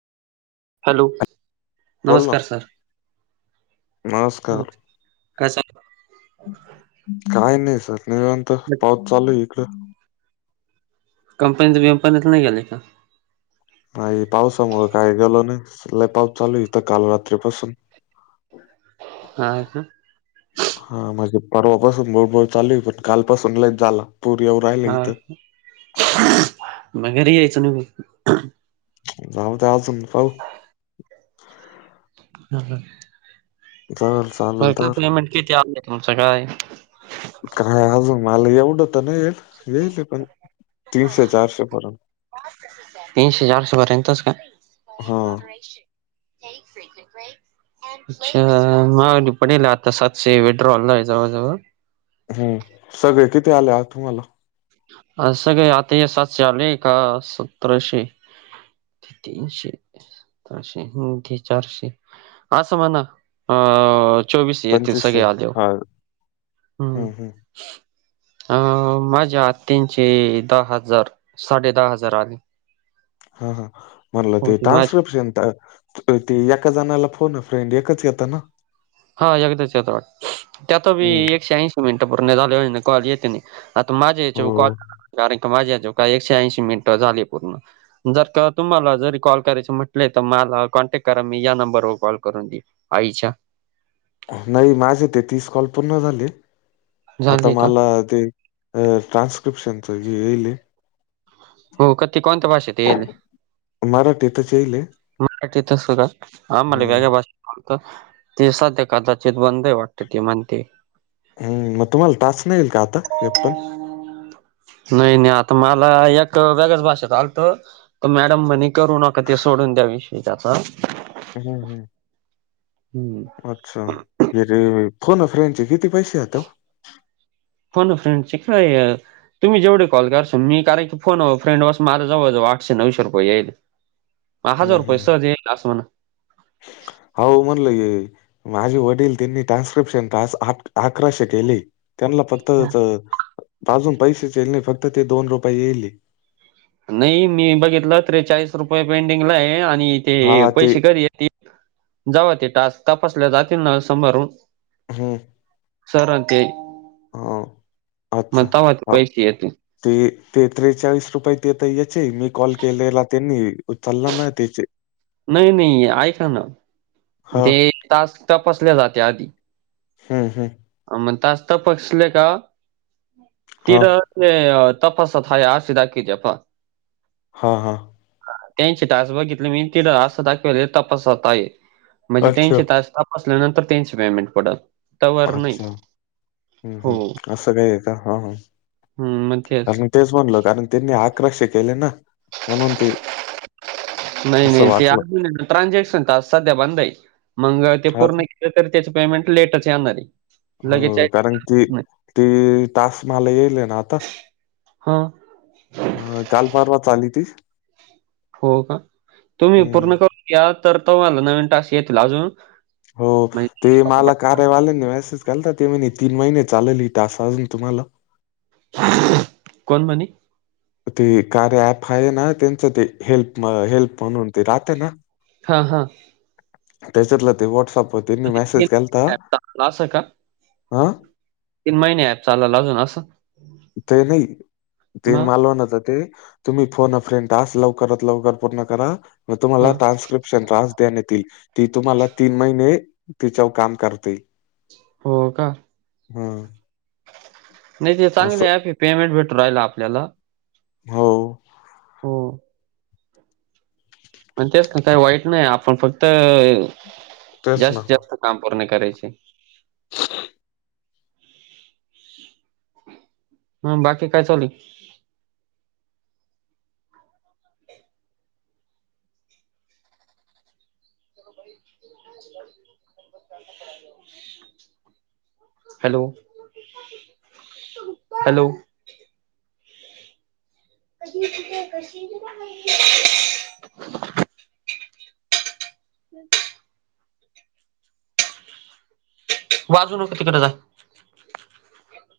Hello बोल ना नमस्कार सर. नमस्कार कस. काय नाही सर निवंत पाऊस चालू आहे इकड. कंपनीत वंपनीत नाही गेलेय का. नाही पावसामुंळ काय गेल नाही लय पाऊस चालू इथं काल रात्रीपासून. हो. हा का. हा म्हणजे परवापासून बळबळ चालू आहे पण कालपासून लईच झाला पूर येऊ राहिला इथं. मगरी यायचं न. जाऊत आचम पाऊ. हा हा. तरल. बर काय पेमेंट किती आलंय तुमचं काय. काय अजून मला एवढं तर नाही. येल पण तीनशे चारशे पर्यंत. तीनशे चारशे पर्यंतस का. हा ते. अच्छा मग पणल आता सातशे वेड्रॉलला आहे जवळ जवळ. हम्म सगळे किथे आले तुम्हाला. अस स काय आता हे सातशे आलेय का सतराशे. तीनशे. चारशेे चारशे असं म्हणा अ. चोवीस ये ते पंचवीसशे सगळे आले हो हा हम्. हम्म हम्म ह मजा आत. तीनशे दहा हजार साडे दहा हजार आले. हा हा म्हटलं ते होते माझे ट्रान्स्क्रिप्शन. ते एका जाणाला फोन आहे फ्रेंड एकाच येत ना. हा यगद चित्रट त्यात बी हम्म एकशे ऐंशी. मिनटं पूर्ण झाले हो कॉ येते आता माझ्या या्याच्या कॉ. हो. कारण का माझ्या आजो काय एकशे ऐंशी मिनिटं झाली पूर्ण. जर का तुम्हाला जरी कॉल करायच म्हटलंय तर मला कॉन्टॅक्ट करा मी या नंबरवर कॉल करून दीन. आईच्या नाही माझे ते तीस कॉल पूर्ण झाले. आता झाले का मला ते अ ट्रानस्क्र्रीप्शन च येईल य. हो क त्या कोणत्या भाषेत येईल? मराठीतच येईले. मराठीत स का? आमला हं, वेग्या भाष ते सध्या कदाचित बंदही वाटत त म्हणते. हम् मग तुम्हाला टास्क नाही ईल का आता ए पण नाही नाही. आता मला एक वेगळ्याच भाषेत आलत. तर मॅडम म्हणे करू नका ते सोडून द्या विषयी त्याचा. हम्म हम्. हम्म अच्छा! हे रे फोन फ्र्यांचे किती पैसे यातो? फोन फ्रेंड चे काय तुम्ही जेवढ कॉल करसन मी कारण क फोन फ्रेड बस माझ जवळ - जव आठशे - नऊशे रुपये यायले. म हजार रुपय सहज येईल अस म्हणा. आ वो म्हण लंय - - माझे वडील त्यांनी ट्रान्स्क्रिप्शन टास्क आकराशे केले. त्यांन ला फक्त च अजून पैसेच येल नाही फक्त ते दोन रुपये येईले. नाही मी बघितलं. त्रेचाळीस रुपये पेंडिंगला आहे आणि हे ते पैसे कधी जवा ते टास्क तपासल्या जातील न समारून हम्म. सर न ते [inaudible] अच्छा. म तवा ते हो. पैसे येतील. ते ते त्रेचाळीस रुपये तेेत याचे मी कॉल केलेला त्यांनी उचलला नाही त्याचे. नाही नाही ऐका ना? हा ते टास्क तपासल्या जाते आधी. हम् हम्. अ म टास्क तापसले का हा तिर ले तपासतय हाय अस दाखिव त्या पाहा. हा हा. त्यांची टास बघितली मी तिड असं दाखवाले तपासत आहे - म्हणजे अच्छा तीनशे तास तपासल्यानंतर त्यांनश पेमेंट पडल तवर हा नाही. हम्म हो. हम् असं काही आहे का हा हा. हम्म मध्यच - कारण तेच म्हणलो कारण त्यांनी आकराशे केले ना? म्हणून ते नाही असं नाही ते वाटलं अजून ट्रान्झॅक्शन टा सध्या बंद आहे मग ते हा का पूर्ण तरी त्याची पेमेंट लेटच येणारय. हो कारण ती ती तास मला येई ले ना आता. हा. अ काल परवाच आली ती. हो का? तुम्ही हम्म पूर्ण करून घ्या तर तुम्हाला नवीन टास येतील अजून. हो माहि ते मला कार्यवाल्यांनी मेसेज केलता ते म्हणे तीन महिने चालेल टासाजून तुम्हाला. कोण म्हणे? ते कार्य ऍप आहे ना? त्यांचं ते हेल्प हेल्प म्हणून ते राहतें ना? हा -हा. त्याच्यातलं ते वॉट्सअपवर त्यांनी म्हणजे मेसेज केलता महिने ॲप चालल हा? तीन महिने ऍप चालल अजून असं ते नाही ते मग मालवण तर ते तुम्ही फोन अफ्रें तास लवकरात लवकर पूर्ण करा मग हा तुम्हाला ट्रान्स्क्रिप्शन तास तील ती तुम्हाला तीन महिने तिच्यावर काम करतील हो का हम् नाही ते चांगले ऍप हे पेमेंट भेटू राहिल आपल्याला हो हम मण तेच का काही वाईट नाही आपण फक्त तेच ना. जास्त जास्त काम पूर्ण करायचे. ह ह बाकी काय चालु आहे. ह हॅलो हॅलो कधी तिथ क का माहिे ह वाजू नको तिकडे जा